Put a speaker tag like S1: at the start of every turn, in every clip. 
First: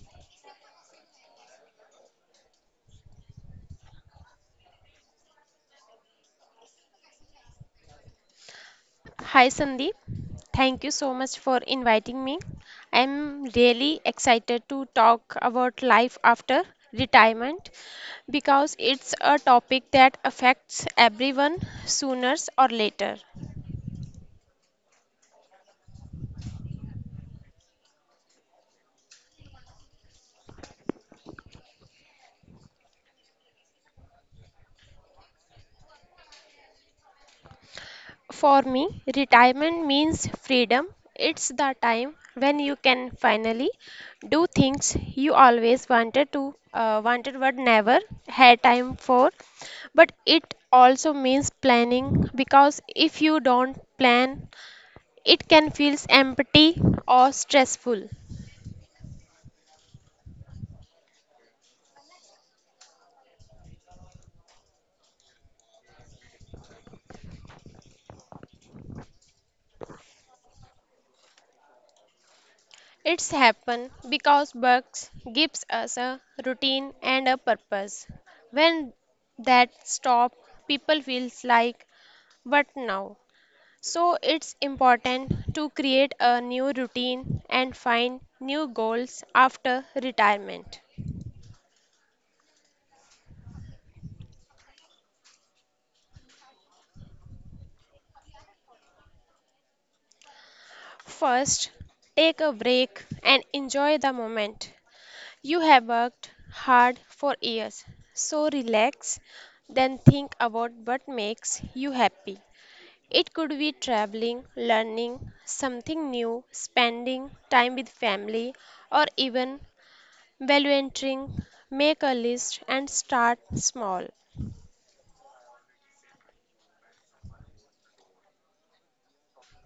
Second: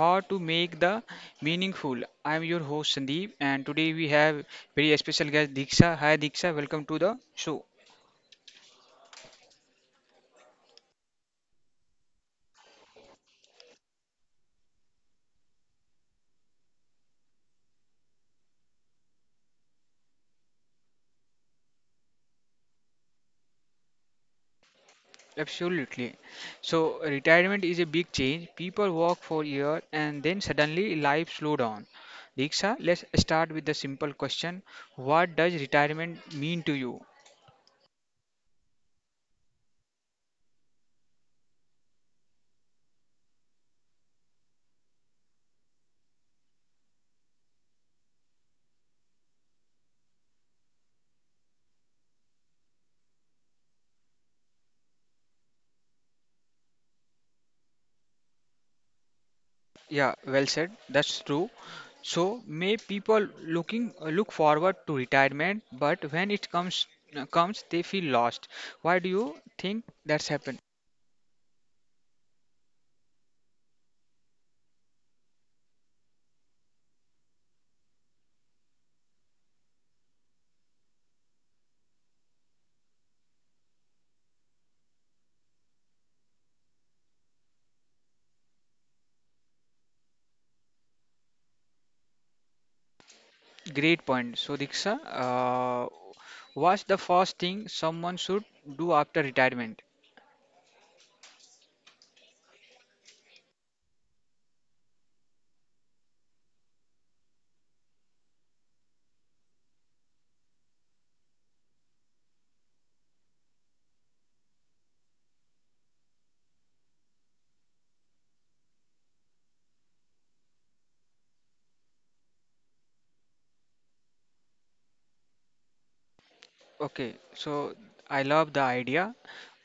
S1: how to make the meaningful. I am your host Sandeep, and today we have very special guest Diksha. Hi Diksha, welcome to the show.
S2: Hi Sandeep, thank you so much for inviting me. I'm really excited to talk about life after retirement because it's a topic that affects everyone sooner or later.
S1: Absolutely. So retirement is a big change. People work for years and then suddenly life slow down. Diksha, let's start with the simple question: what does retirement mean to you?
S2: For me, retirement means freedom. It's the time when you can finally do things you always wanted but never had time for. But it also means planning because if you don't plan, it can feel empty or stressful.
S1: Yeah, well said. That's true. So may people look forward to retirement, but when it comes they feel lost. Why do you think that's happened?
S2: It's happen because works gives us a routine and a purpose. When that stop, people feels like but now? So it's important to create a new routine and find new goals after retirement.
S1: Great point. So Diksha, what's the first thing someone should do after retirement?
S2: First, take a break and enjoy the moment. You have worked hard for years, so relax, then think about what makes you happy. It could be traveling, learning something new, spending time with family, or even volunteering. Make a list and start small.
S1: Okay, so I love the idea.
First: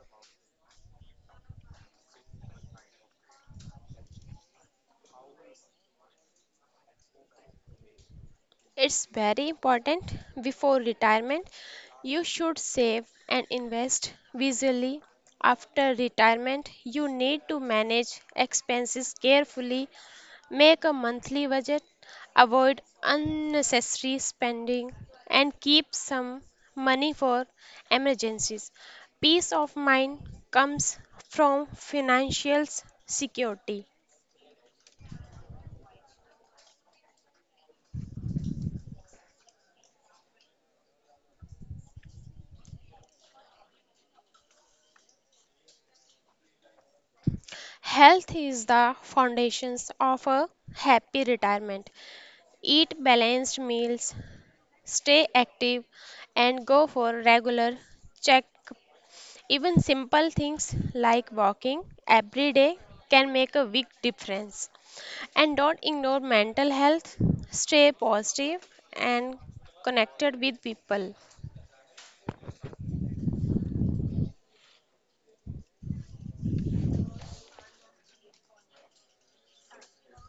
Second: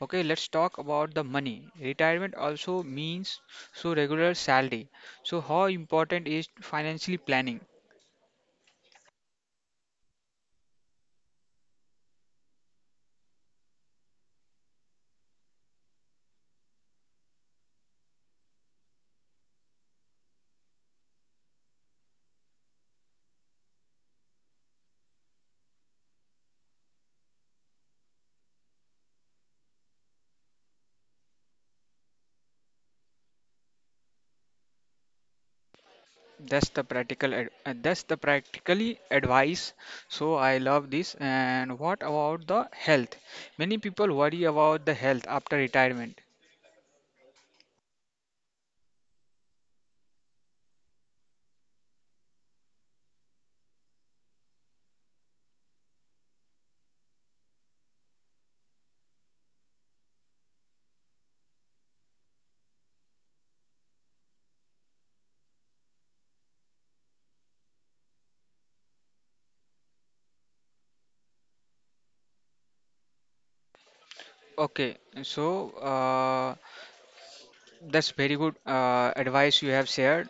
S1: Okay, let's talk about the money. Retirement also means so regular salary. So how important is financially planning?
S2: It's very important. Before retirement, you should save and invest visually. After retirement, you need to manage expenses carefully, make a monthly budget, avoid unnecessary spending, and keep some money for emergencies. Peace of mind comes from financial security.
S1: That's the practically advice. So I love this. And what about the health? Many people worry about the health after retirement.
S2: Health is the foundations of a happy retirement. Eat balanced meals, stay active, and go for regular check. Even simple things like walking every day can make a big difference. And don't ignore mental health. Stay positive and connected with people.
S1: Okay, so that's very good advice you have shared.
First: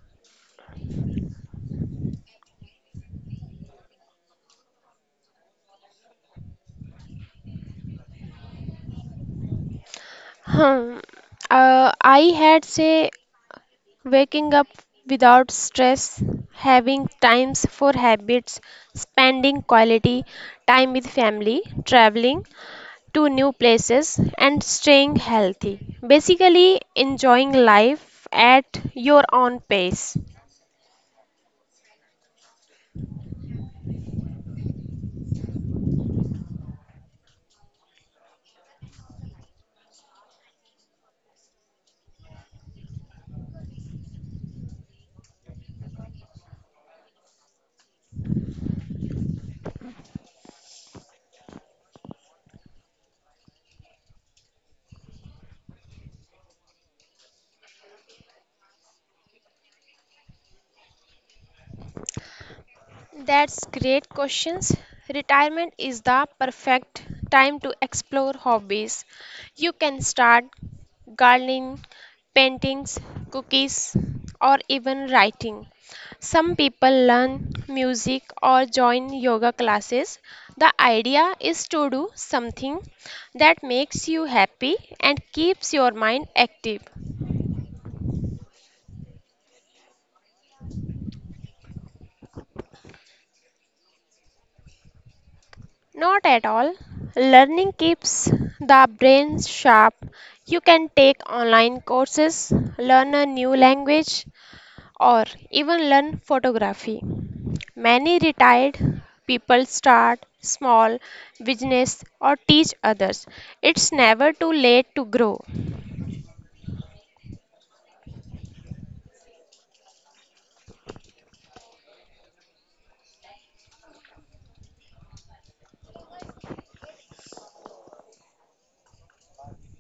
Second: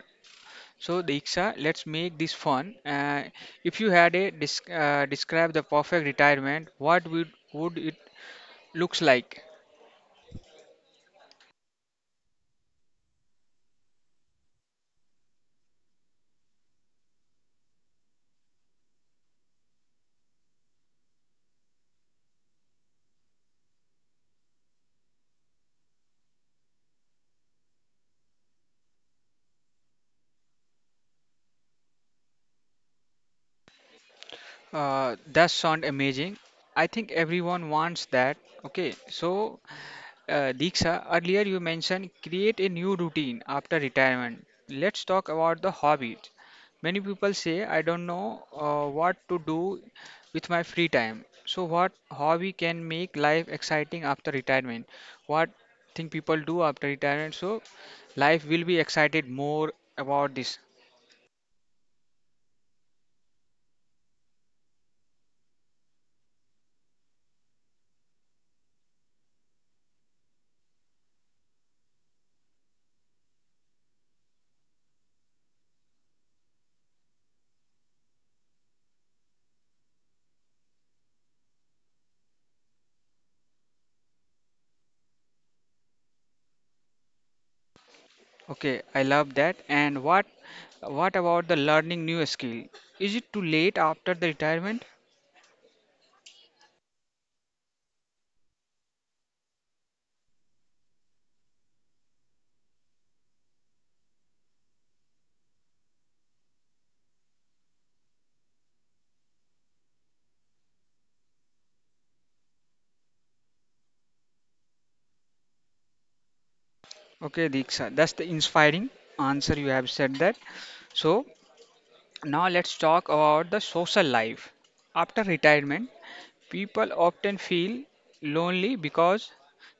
S1: So Diksha, let's make this fun. If you had a describe the perfect retirement, what would it looks like?
S2: Hmm. I had say waking up without stress, having times for habits, spending quality time with family, traveling, to new places and staying healthy. Basically, enjoying life at your own pace.
S1: That sound amazing. I think everyone wants that. Okay, so Diksha, earlier you mentioned create a new routine after retirement. Let's talk about the hobbies. Many people say, I don't know what to do with my free time. So, what hobby can make life exciting after retirement? What think people do after retirement? So, life will be excited more about this.
S2: That's great questions. Retirement is the perfect time to explore hobbies. You can start gardening, paintings, cookies, or even writing. Some people learn music or join yoga classes. The idea is to do something that makes you happy and keeps your mind active.
S1: Okay, I love that. And what about the learning new skill? Is it too late after the retirement?
S2: Not at all. Learning keeps the brain sharp. You can take online courses, learn a new language, or even learn photography. Many retired people start small business or teach others. It's never too late to grow.
S1: Okay, Diksha, that's the inspiring answer you have said that. So now let's talk about the social life. After retirement, people often feel lonely because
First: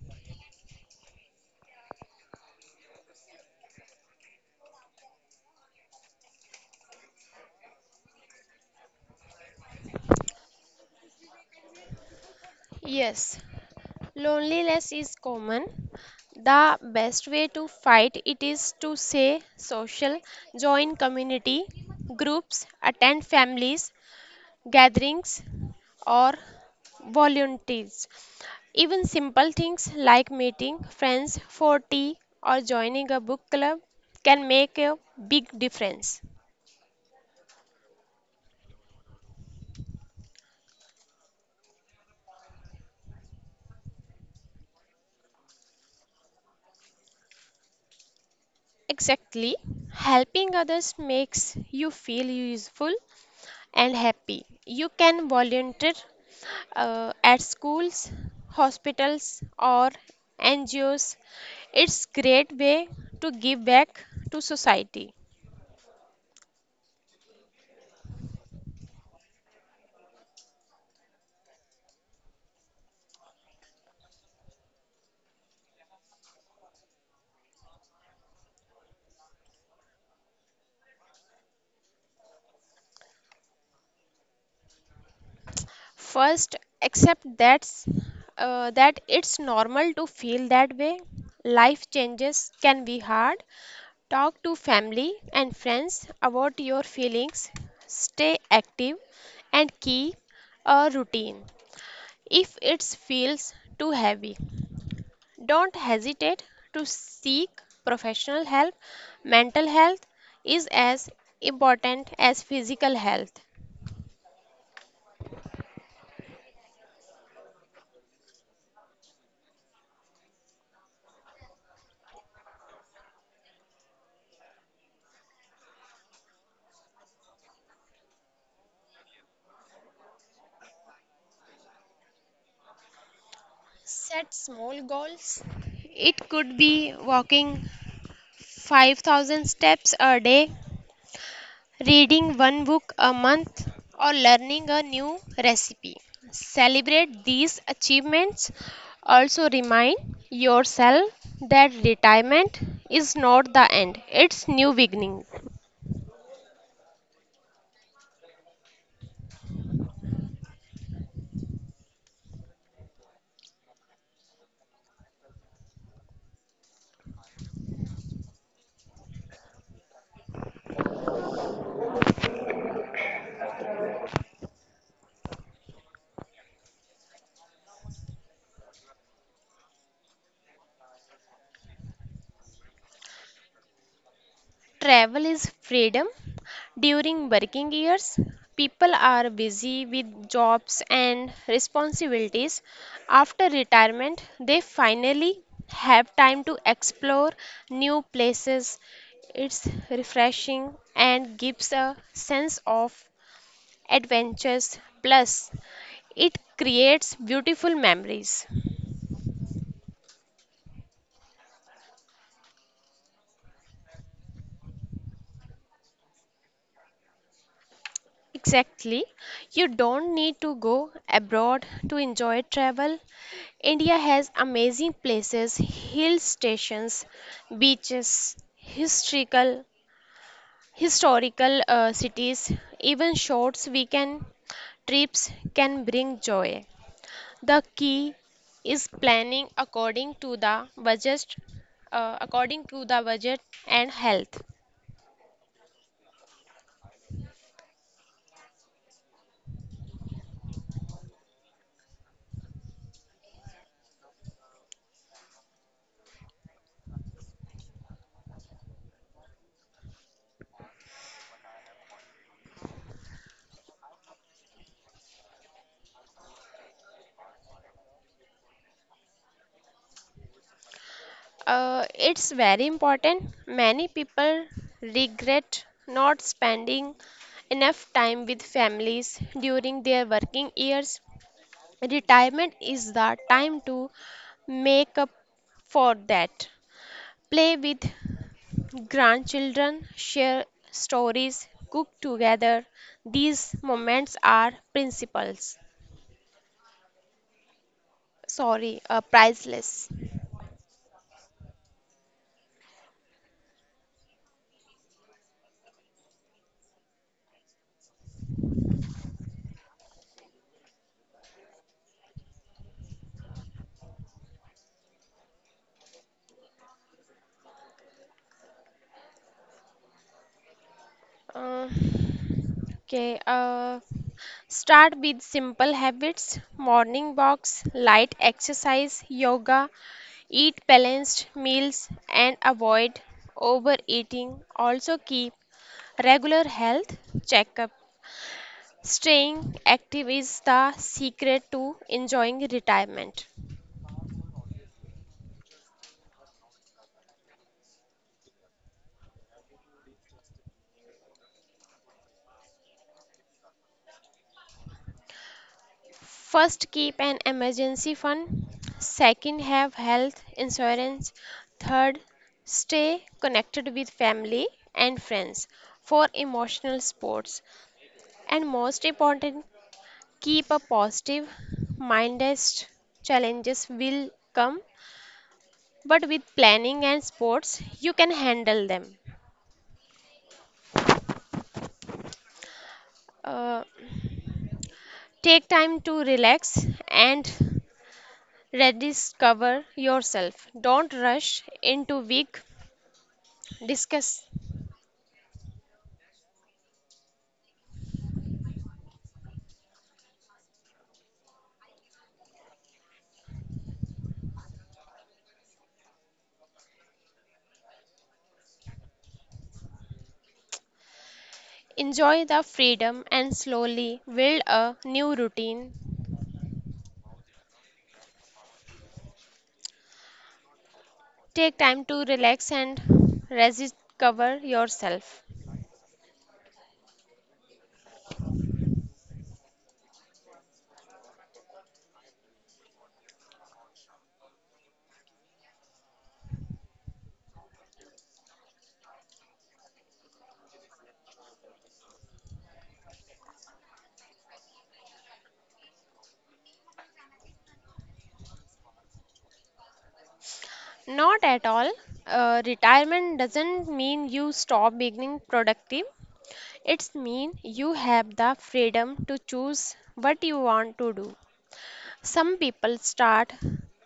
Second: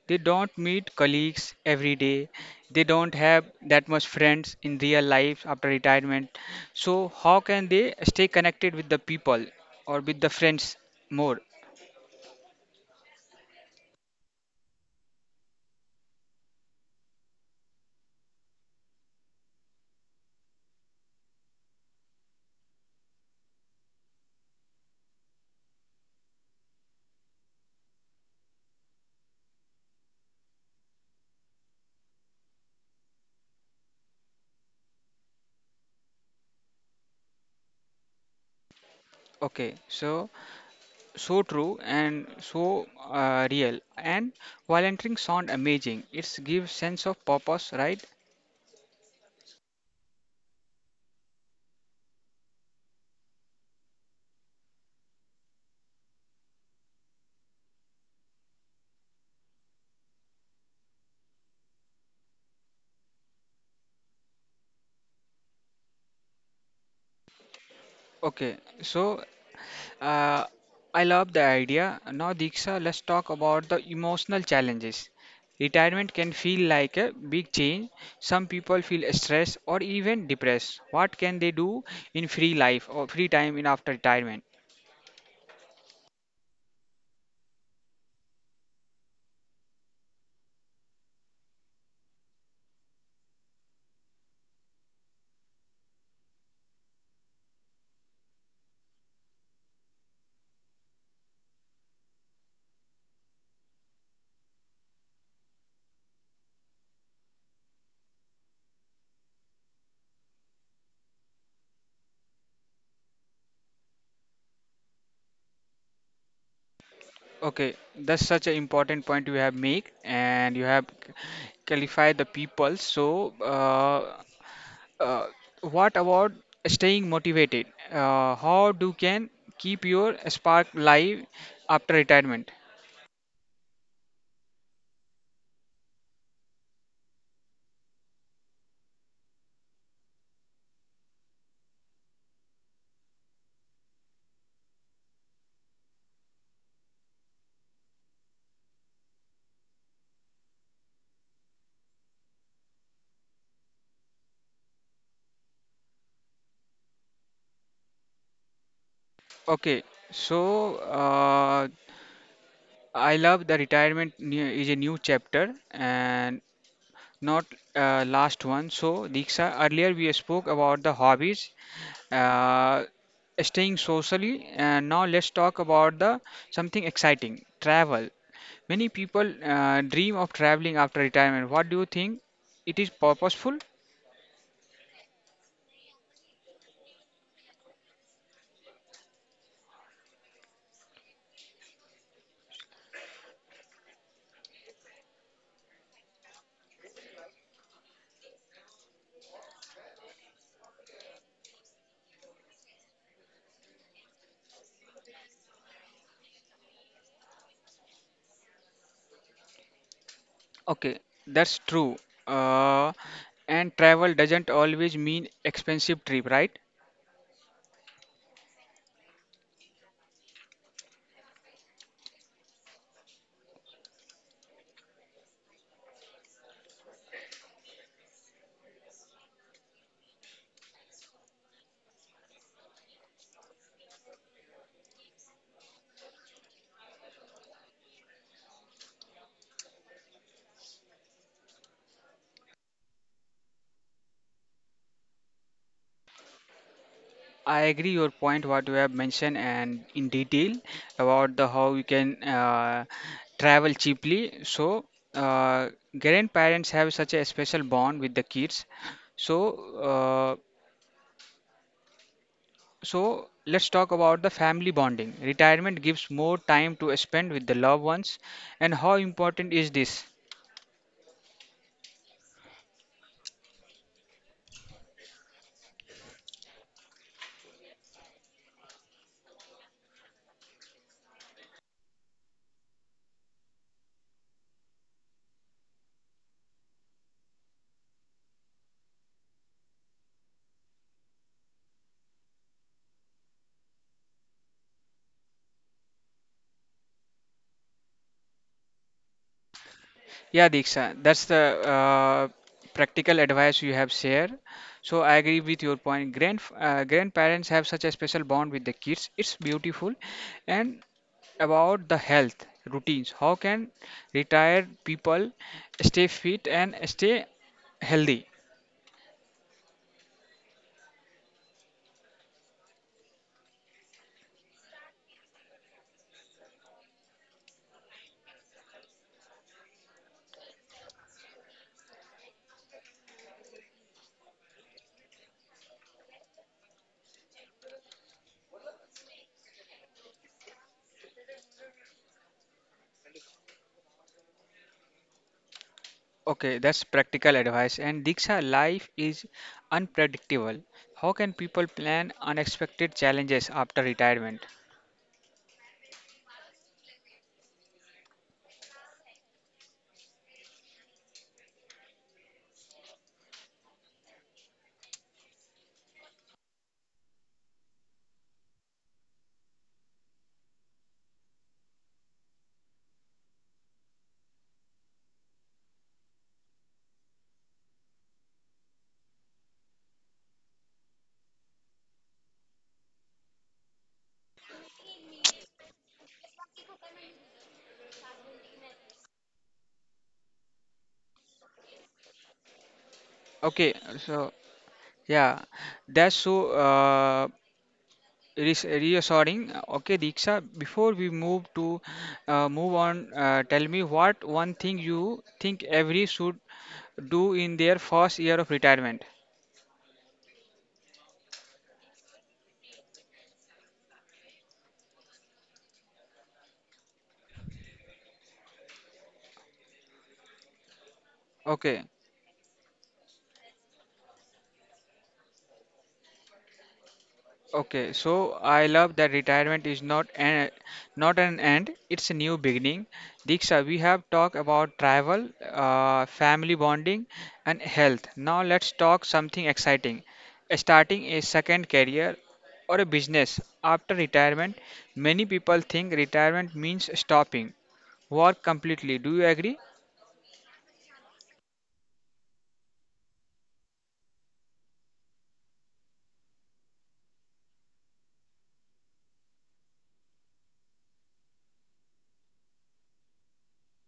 S1: they don't meet colleagues every day. They don't have that much friends in real life after retirement. So how can they stay connected with the people or with the friends more?
S2: Yes, loneliness is common. The best way to fight it is to say social, join community groups, attend families, gatherings, or volunteers. Even simple things like meeting friends for tea or joining a book club can make a big difference.
S1: Okay, so so true and so real, and volunteering sound amazing. It gives sense of purpose, right?
S2: Exactly. Helping others makes you feel useful and happy. You can volunteer at schools, hospitals, or NGOs. It's great way to give back to society.
S1: Okay, so uh, I love the idea. Now Diksha, let's talk about the emotional challenges. Retirement can feel like a big change. Some people feel stressed or even depressed. What can they do in free life or free time in after retirement?
S2: First, accept that it's normal to feel that way. Life changes can be hard. Talk to family and friends about your feelings. Stay active and keep a routine if it feels too heavy. Don't hesitate to seek professional help. Mental health is as important as physical health.
S1: Okay, that's such an important point you have made, and you have clarified the people. So, uh, what about staying motivated? How do can keep your spark live after retirement?
S2: Set small goals. It could be walking 5,000 steps a day, reading one book a month, or learning a new recipe. Celebrate these achievements. Also, remind yourself that retirement is not the end, it's new beginning.
S1: Okay, so I love the retirement new, is a new chapter and not last one. So, Diksha, earlier we spoke about the hobbies, uh, staying socially, and now let's talk about the something exciting: travel. Many people dream of traveling after retirement. What do you think, it is purposeful?
S2: Travel is freedom. During working years, people are busy with jobs and responsibilities. After retirement, they finally have time to explore new places. It's refreshing and gives a sense of adventures. Plus, it creates beautiful memories.
S1: Okay, that's true. uh, and travel doesn't always mean expensive trip, right?
S2: Exactly. You don't need to go abroad to enjoy travel. India has amazing places, hill stations, beaches, historical historical cities, even short weekend trips can bring joy. The key is planning according to the budget and health.
S1: I agree your point what you have mentioned and in detail about the how you can travel cheaply. So uh, grandparents have such a special bond with the kids. So uh, so let's talk about the family bonding. Retirement gives more time to spend with the loved ones, and how important is this?
S2: It's very important. Many people regret not spending enough time with families during their working years. Retirement is the time to make up for that. Play with grandchildren, share stories, cook together. These moments are principles. Sorry, priceless.
S1: Yeah, Diksha, that's the uh, practical advice you have shared. So I agree with your point. Grandparents have such a special bond with the kids. It's beautiful. And about the health routines, how can retired people stay fit and stay healthy?
S2: Uh, okay, uh, Start with simple habits, morning walks, light exercise, yoga, eat balanced meals, and avoid overeating. Also, keep regular health checkup. Staying active is the secret to enjoying retirement.
S1: Okay, that's practical advice. And Diksha, life is unpredictable. How can people plan unexpected challenges after retirement?
S2: First, keep an emergency fund. Second, have health insurance. Third, stay connected with family and friends for emotional sports. And most important, keep a positive mind as challenges will come, but with planning and sports, you can handle them. Uh, take time to relax and rediscover yourself. Don't rush into big
S1: Okay,
S2: discuss.
S1: so yeah, that's so. Reassuring. Okay, Diksha, before we move on, tell me what one thing you think every should do in their first year of retirement.
S2: Enjoy the freedom and slowly build a new routine. Take
S1: Okay.
S2: time to relax and rediscover yourself.
S1: Okay, so I love that retirement is not an end; it's a new beginning. Diksha, we have talked about travel, family bonding, and health. Now let's talk something exciting: starting a second career or a business after retirement. Many people think retirement means stopping work completely. Do you agree?
S2: Not at all. Retirement doesn't mean you stop being productive. It's mean you have the freedom to choose what you want to do. Some people start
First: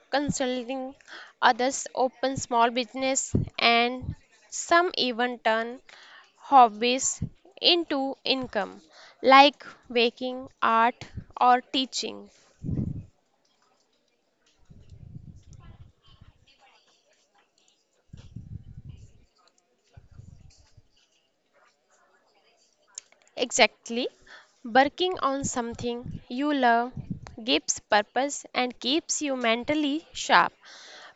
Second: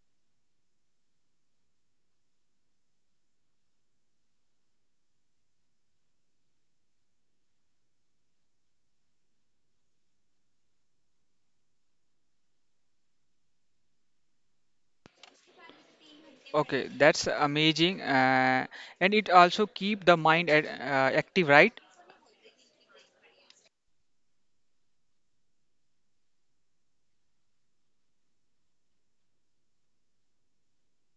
S2: consulting, others open small business, and some even turn hobbies into income, like baking, art, or teaching.
S1: Okay, that's amazing, and it also keep the mind at, active, right?
S2: Exactly, working on something you love gives purpose and keeps you mentally sharp.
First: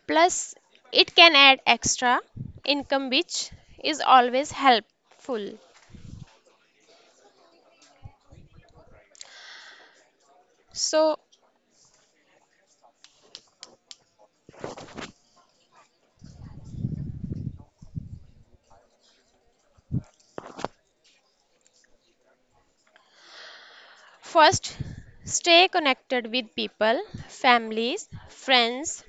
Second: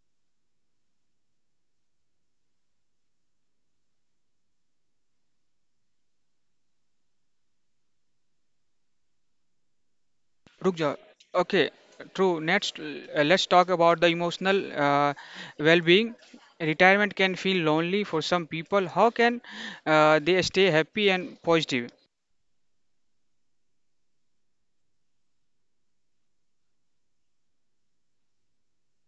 S2: Plus, it can add extra income, which is always helpful.
S1: Rukja.
S2: So,
S1: Okay, true. Next, let's talk about the emotional well-being. Retirement can feel lonely for some people. How can they stay happy and positive?
S2: first, stay connected with people, families, friends,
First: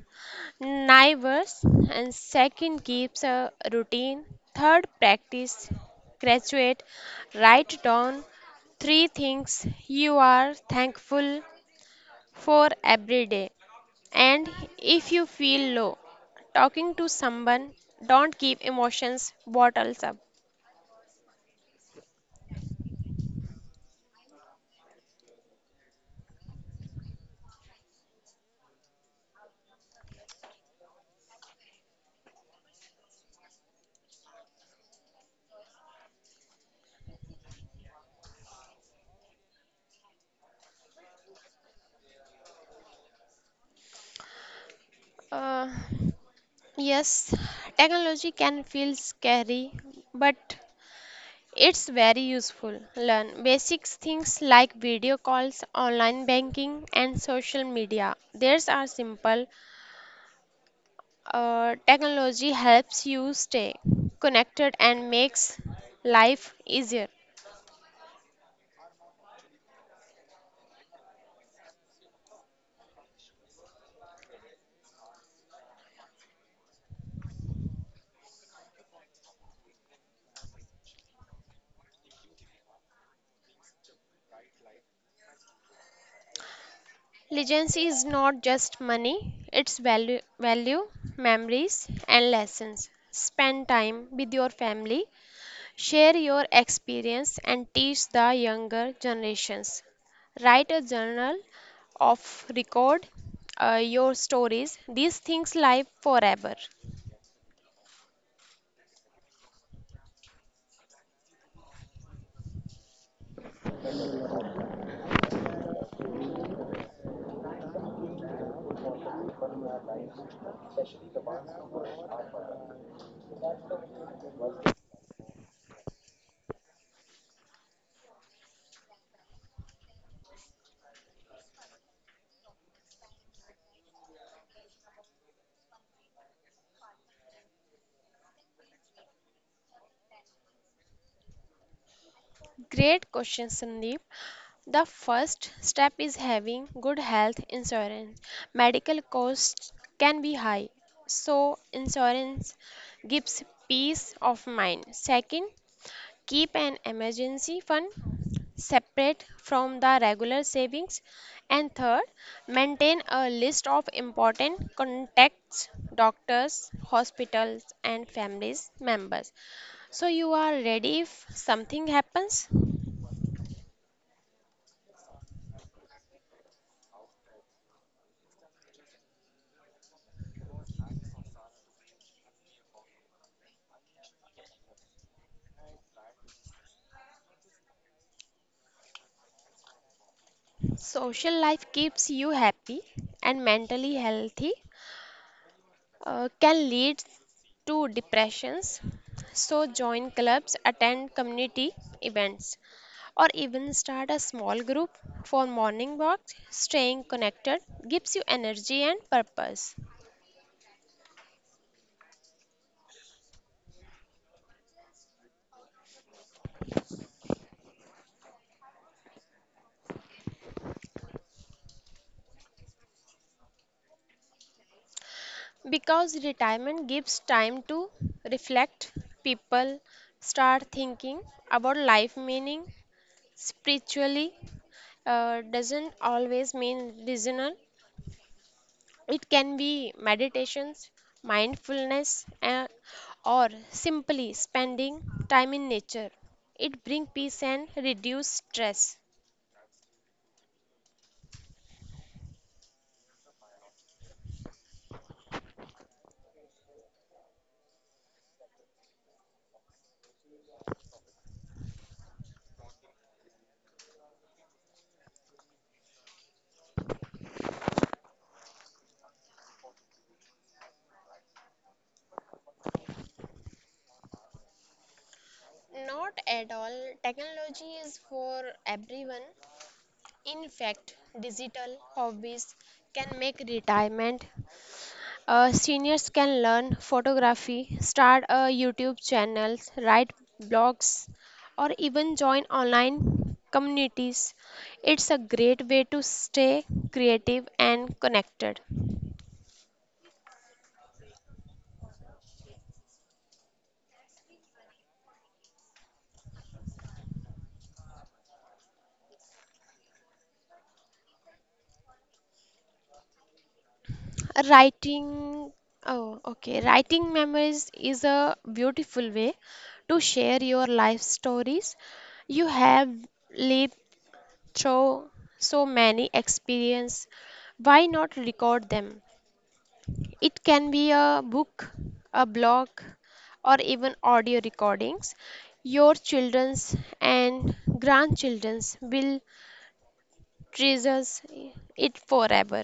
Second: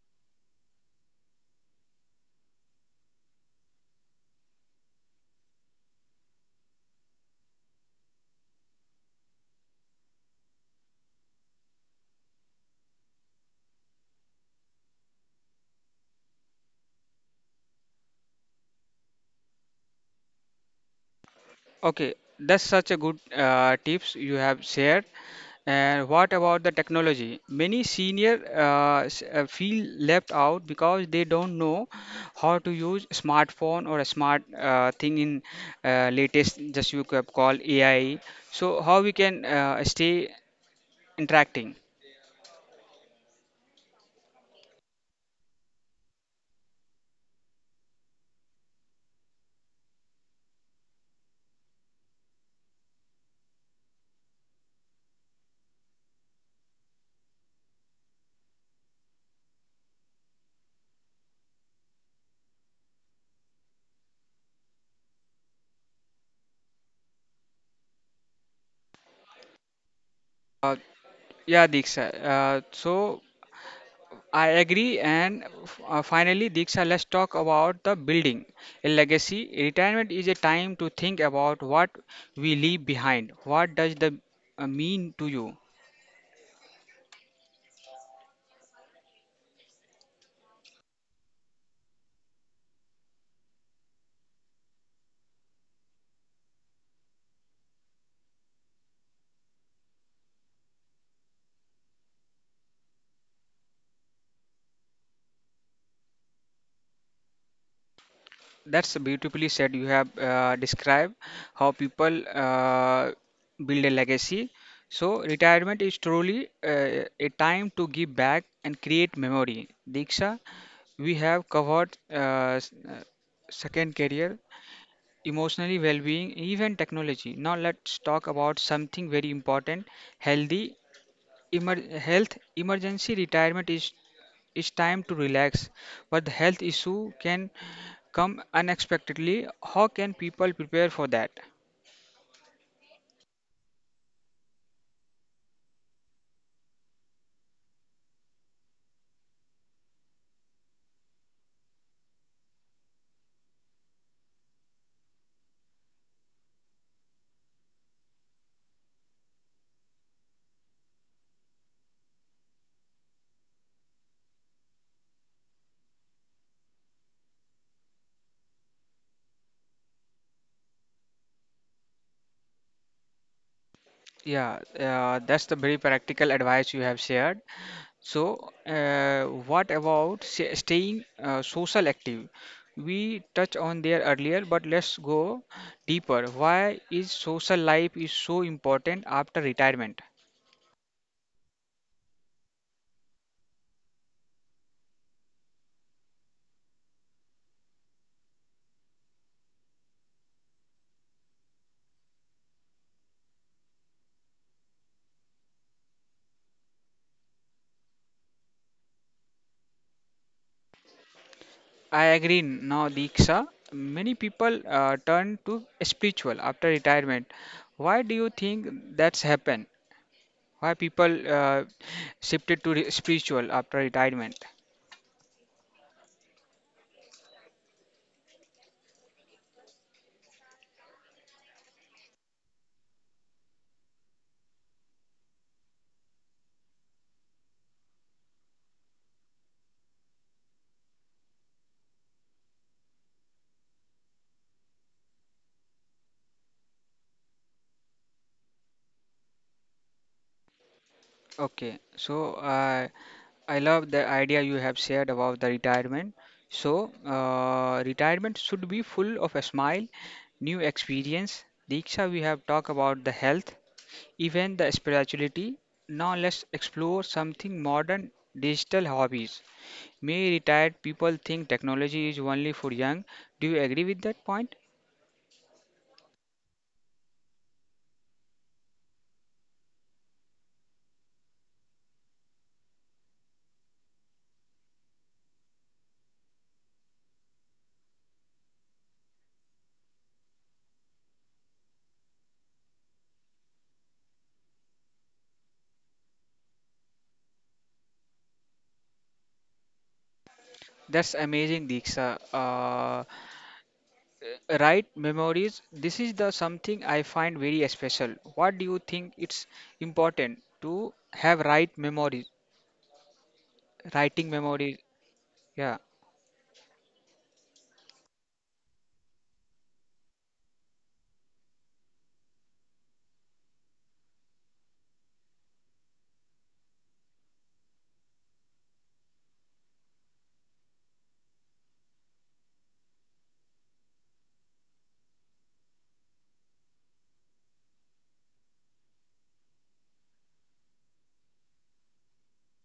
S2: neighbors, and second, keeps a routine. Third, practice, graduate, write down three things you are thankful for every day. And if you feel low, talking to someone, don't keep emotions bottles up.
S1: Okay, that's such a good tips you have shared. And what about the technology? Many feel left out because they don't know how to use smartphone or a smart thing in latest just you call AI. So how we can stay interacting?
S2: Uh, yes, Technology can feel scary, but it's very useful. Learn basic things like video calls, online banking, and social media. These are simple. Technology helps you stay connected and makes life easier.
S1: Uh, yeah, Diksha. So I agree. And finally, Diksha, let's talk about the building a legacy. Retirement is a time to think about what we leave behind. What does the mean to you?
S2: Legacy is not just money, it's value, value, memories, and lessons. Spend time with your family. Share your experience and teach the younger generations. Write a journal of record your stories. These things live forever.
S1: That's beautifully said. You have described how people build a legacy. So, retirement is truly a time to give back and create memory. Diksha, we have covered s- uh, second career, emotionally well-being, even technology. Now let's talk about something very important: healthy health emergency. Retirement is time to relax, but the health issue can come unexpectedly. How can people prepare for that?
S2: Great question, Sandeep. The first step is having good health insurance. Medical costs can be high, so insurance gives peace of mind. Second, keep an emergency fund separate from the regular savings. And third, maintain a list of important contacts, doctors, hospitals, and family members. So you are ready if something happens.
S1: Yeah, that's the very practical advice you have shared. So, what about staying social active? We touched on there earlier, but let's go deeper. Why is social life is so important after retirement?
S2: Social life keeps you happy and mentally healthy, can lead to depressions. So, join clubs, attend community events, or even start a small group for morning walks. Staying connected gives you energy and purpose.
S1: I agree now, Diksha. Many people turn to spiritual after retirement. Why do you think that's happened? Why people shifted to spiritual after retirement?
S2: Because retirement gives time to reflect, people start thinking about life meaning spiritually, doesn't always mean regional. It can be meditations, mindfulness, or simply spending time in nature. It brings peace and reduce stress.
S1: Okay, so I love the idea you have shared about the retirement. So, retirement should be full of a smile, new experience. Diksha, we have talked about the health, even the spirituality. Now, let's explore something modern: digital hobbies. May retired people think technology is only for young. Do you agree with that point?
S2: Not at all. Technology is for everyone. In fact, digital hobbies can make retirement. Seniors can learn photography, start a YouTube channel, write blogs, or even join online communities. It's a great way to stay creative and connected.
S1: That's amazing, Diksha. Right memories. This is the something I find very special. What do you think it's important to have right memories, writing memories?
S2: Writing,
S1: Yeah.
S2: oh, okay, writing memories is a beautiful way to share your life stories. You have lived through so many experiences. Why not record them? It can be a book, a blog, or even audio recordings. Your children's and grandchildren's will treasure it forever.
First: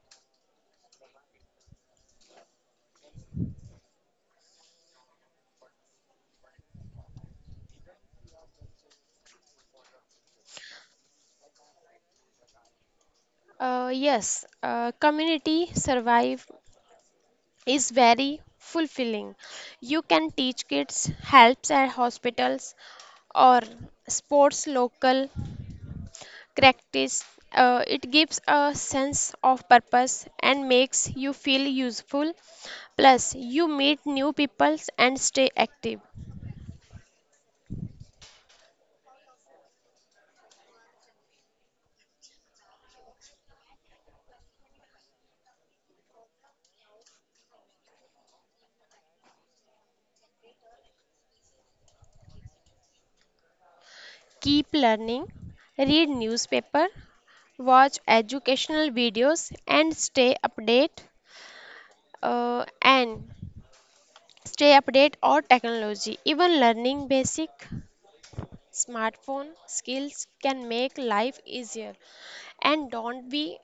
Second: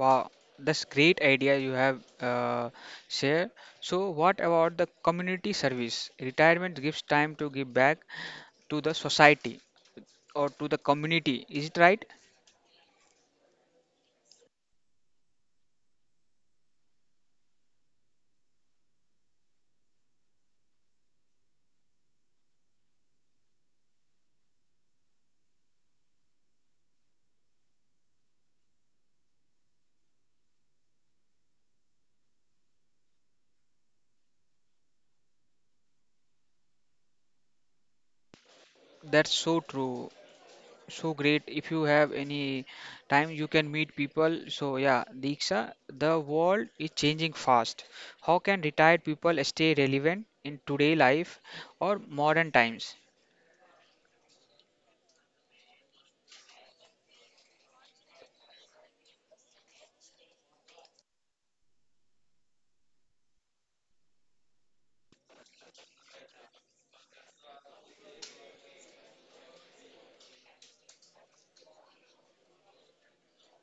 S1: Wow, that's great idea you have shared. So, what about the community service? Retirement gives time to give back to the society or to the community. Is it right?
S2: Yes, Community survive is very fulfilling. You can teach kids helps at hospitals or sports local practice. It gives a sense of purpose and makes you feel useful. Plus, you meet new people and stay active.
S1: That's so true. So great. If you have any time, you can meet people. So yeah, Diksha, the world is changing fast. How can retired people stay relevant in today life or modern times?
S2: Keep learning, read newspaper, watch educational videos and stay update, and stay update or technology. Even learning basic smartphone skills can make life easier and don't be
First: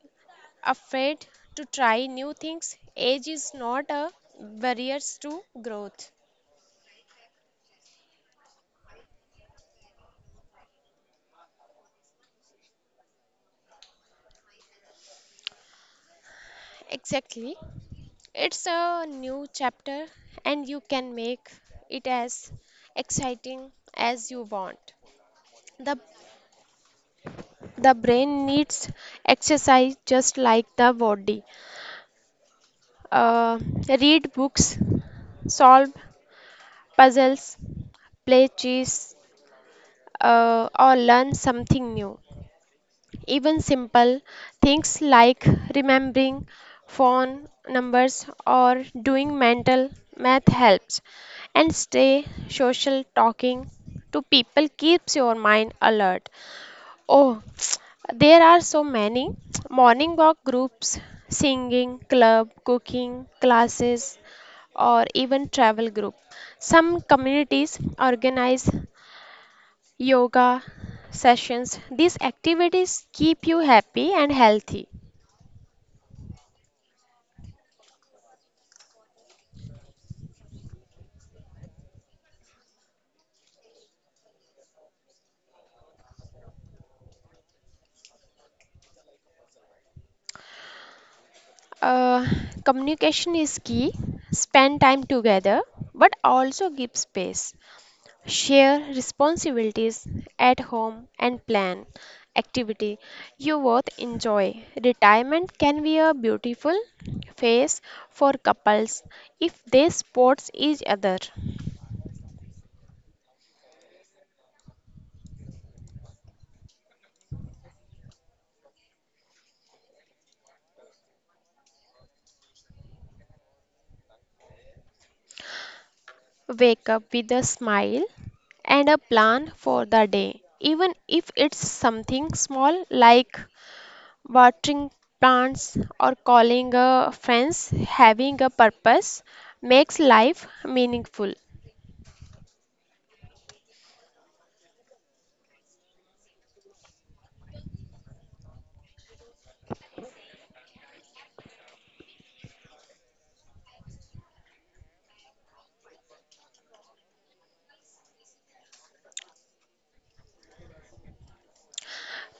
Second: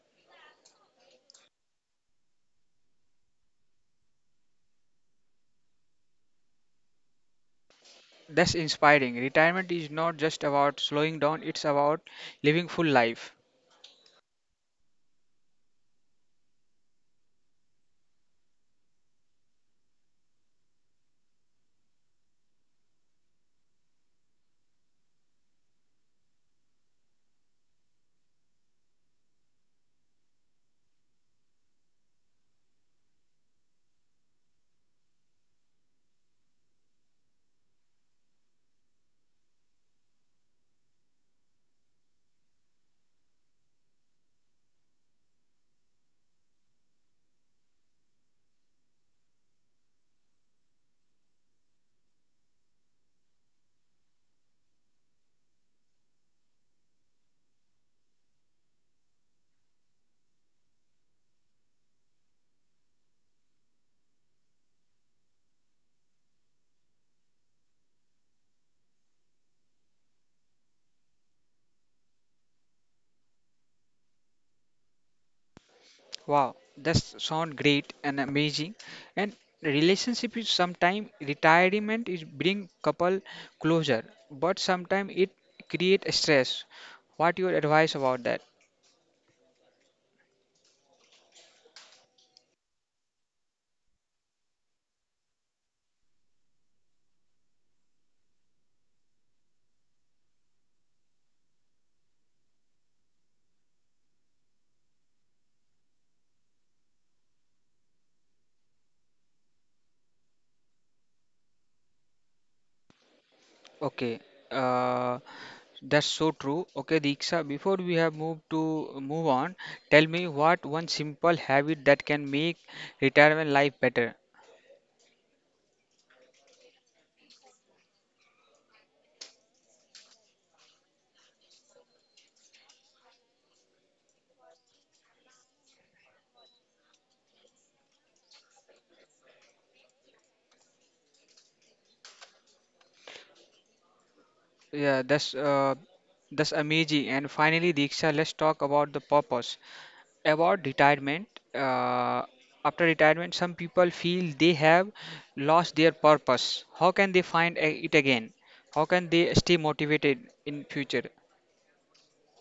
S2: afraid to try new things. Age is not a barrier to growth.
S1: That's inspiring. Retirement is not just about slowing down, it's about living full life.
S2: Exactly. It's a new chapter and you can make it as exciting as you want. The the brain needs exercise just like the body. Uh, read books, solve puzzles, play chess, or learn something new. Even simple things like remembering phone numbers or doing mental math helps. And stay social talking to people keeps your mind alert. Oh, there are so many morning walk groups, singing club, cooking classes, or even travel group. Some communities organize yoga sessions. These activities keep you happy and healthy.
S1: Wow, that sound great and amazing. And relationship is sometimes retirement is bring couple closer, but sometimes it create stress. What your advice about that?
S2: Uh, communication is key. Spend time together, but also give space. Share responsibilities at home and plan activity you both enjoy. Retirement can be a beautiful phase for couples if they support each other.
S1: Okay, uh, that's so true. Okay, Diksha, before we have moved to move on, tell me what one simple habit that can make retirement life better.
S2: Wake up with a smile and a plan for the day, even if it's something small like watering plants or calling a friends. Having a purpose makes life meaningful.
S1: Yeah, that's amazing. And finally, Diksha, let's talk about the purpose about retirement. Uh, after retirement, some people feel they have lost their purpose. How can they find it again? How can they stay motivated in future?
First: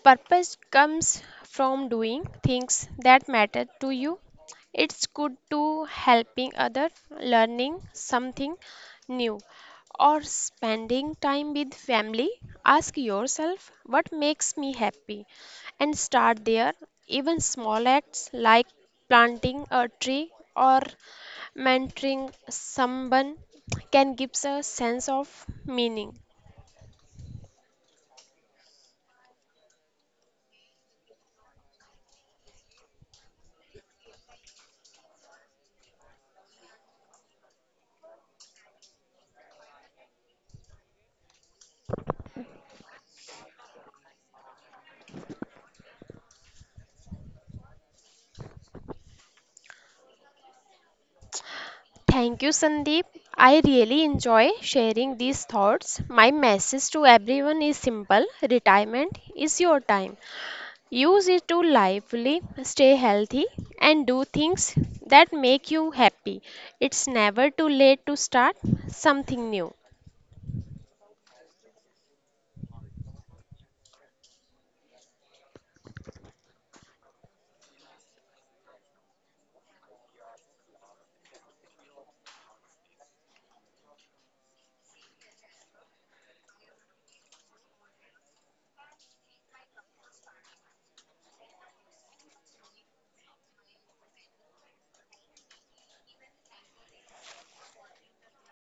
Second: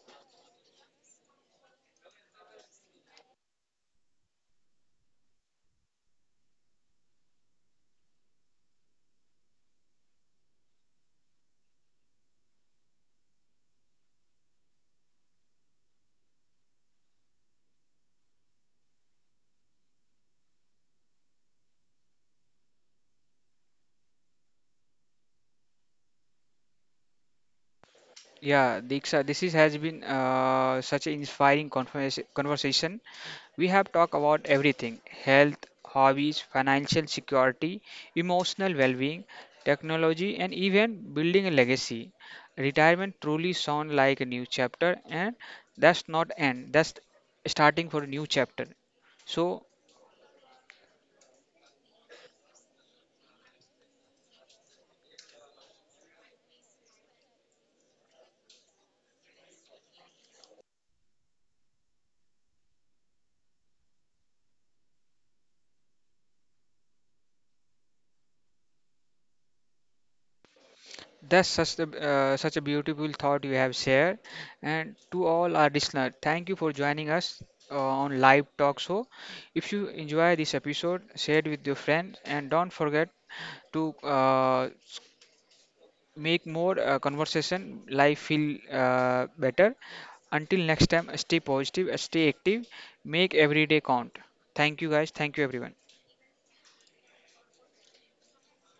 S2: Purpose comes from doing things that matter to you. It's good to helping others, learning something new, or spending time with family. Ask yourself what makes me happy and start there. Even small acts like planting a tree or mentoring someone can give us a sense of meaning.
S1: Yeah, Diksha, this is, has been such an inspiring conversation. We have talked about everything: health, hobbies, financial security, emotional well being, technology, and even building a legacy. Retirement truly sounds like a new chapter, and that's not end, that's starting for a new chapter. So,
S2: Thank you, Sandeep. I really enjoy sharing these thoughts. My message to everyone is simple retirement is your time. Use it to lively, stay healthy, and do things that make you happy. It's never too late to start something new.
S1: that's such a, such a beautiful thought you have shared. And to all our listeners, thank you for joining us on Live Talk Show. If you enjoy this episode, share it with your friends and don't forget to make more conversation life feel better. Until next time, stay positive, stay active, make every day count. Thank you guys. Thank you everyone.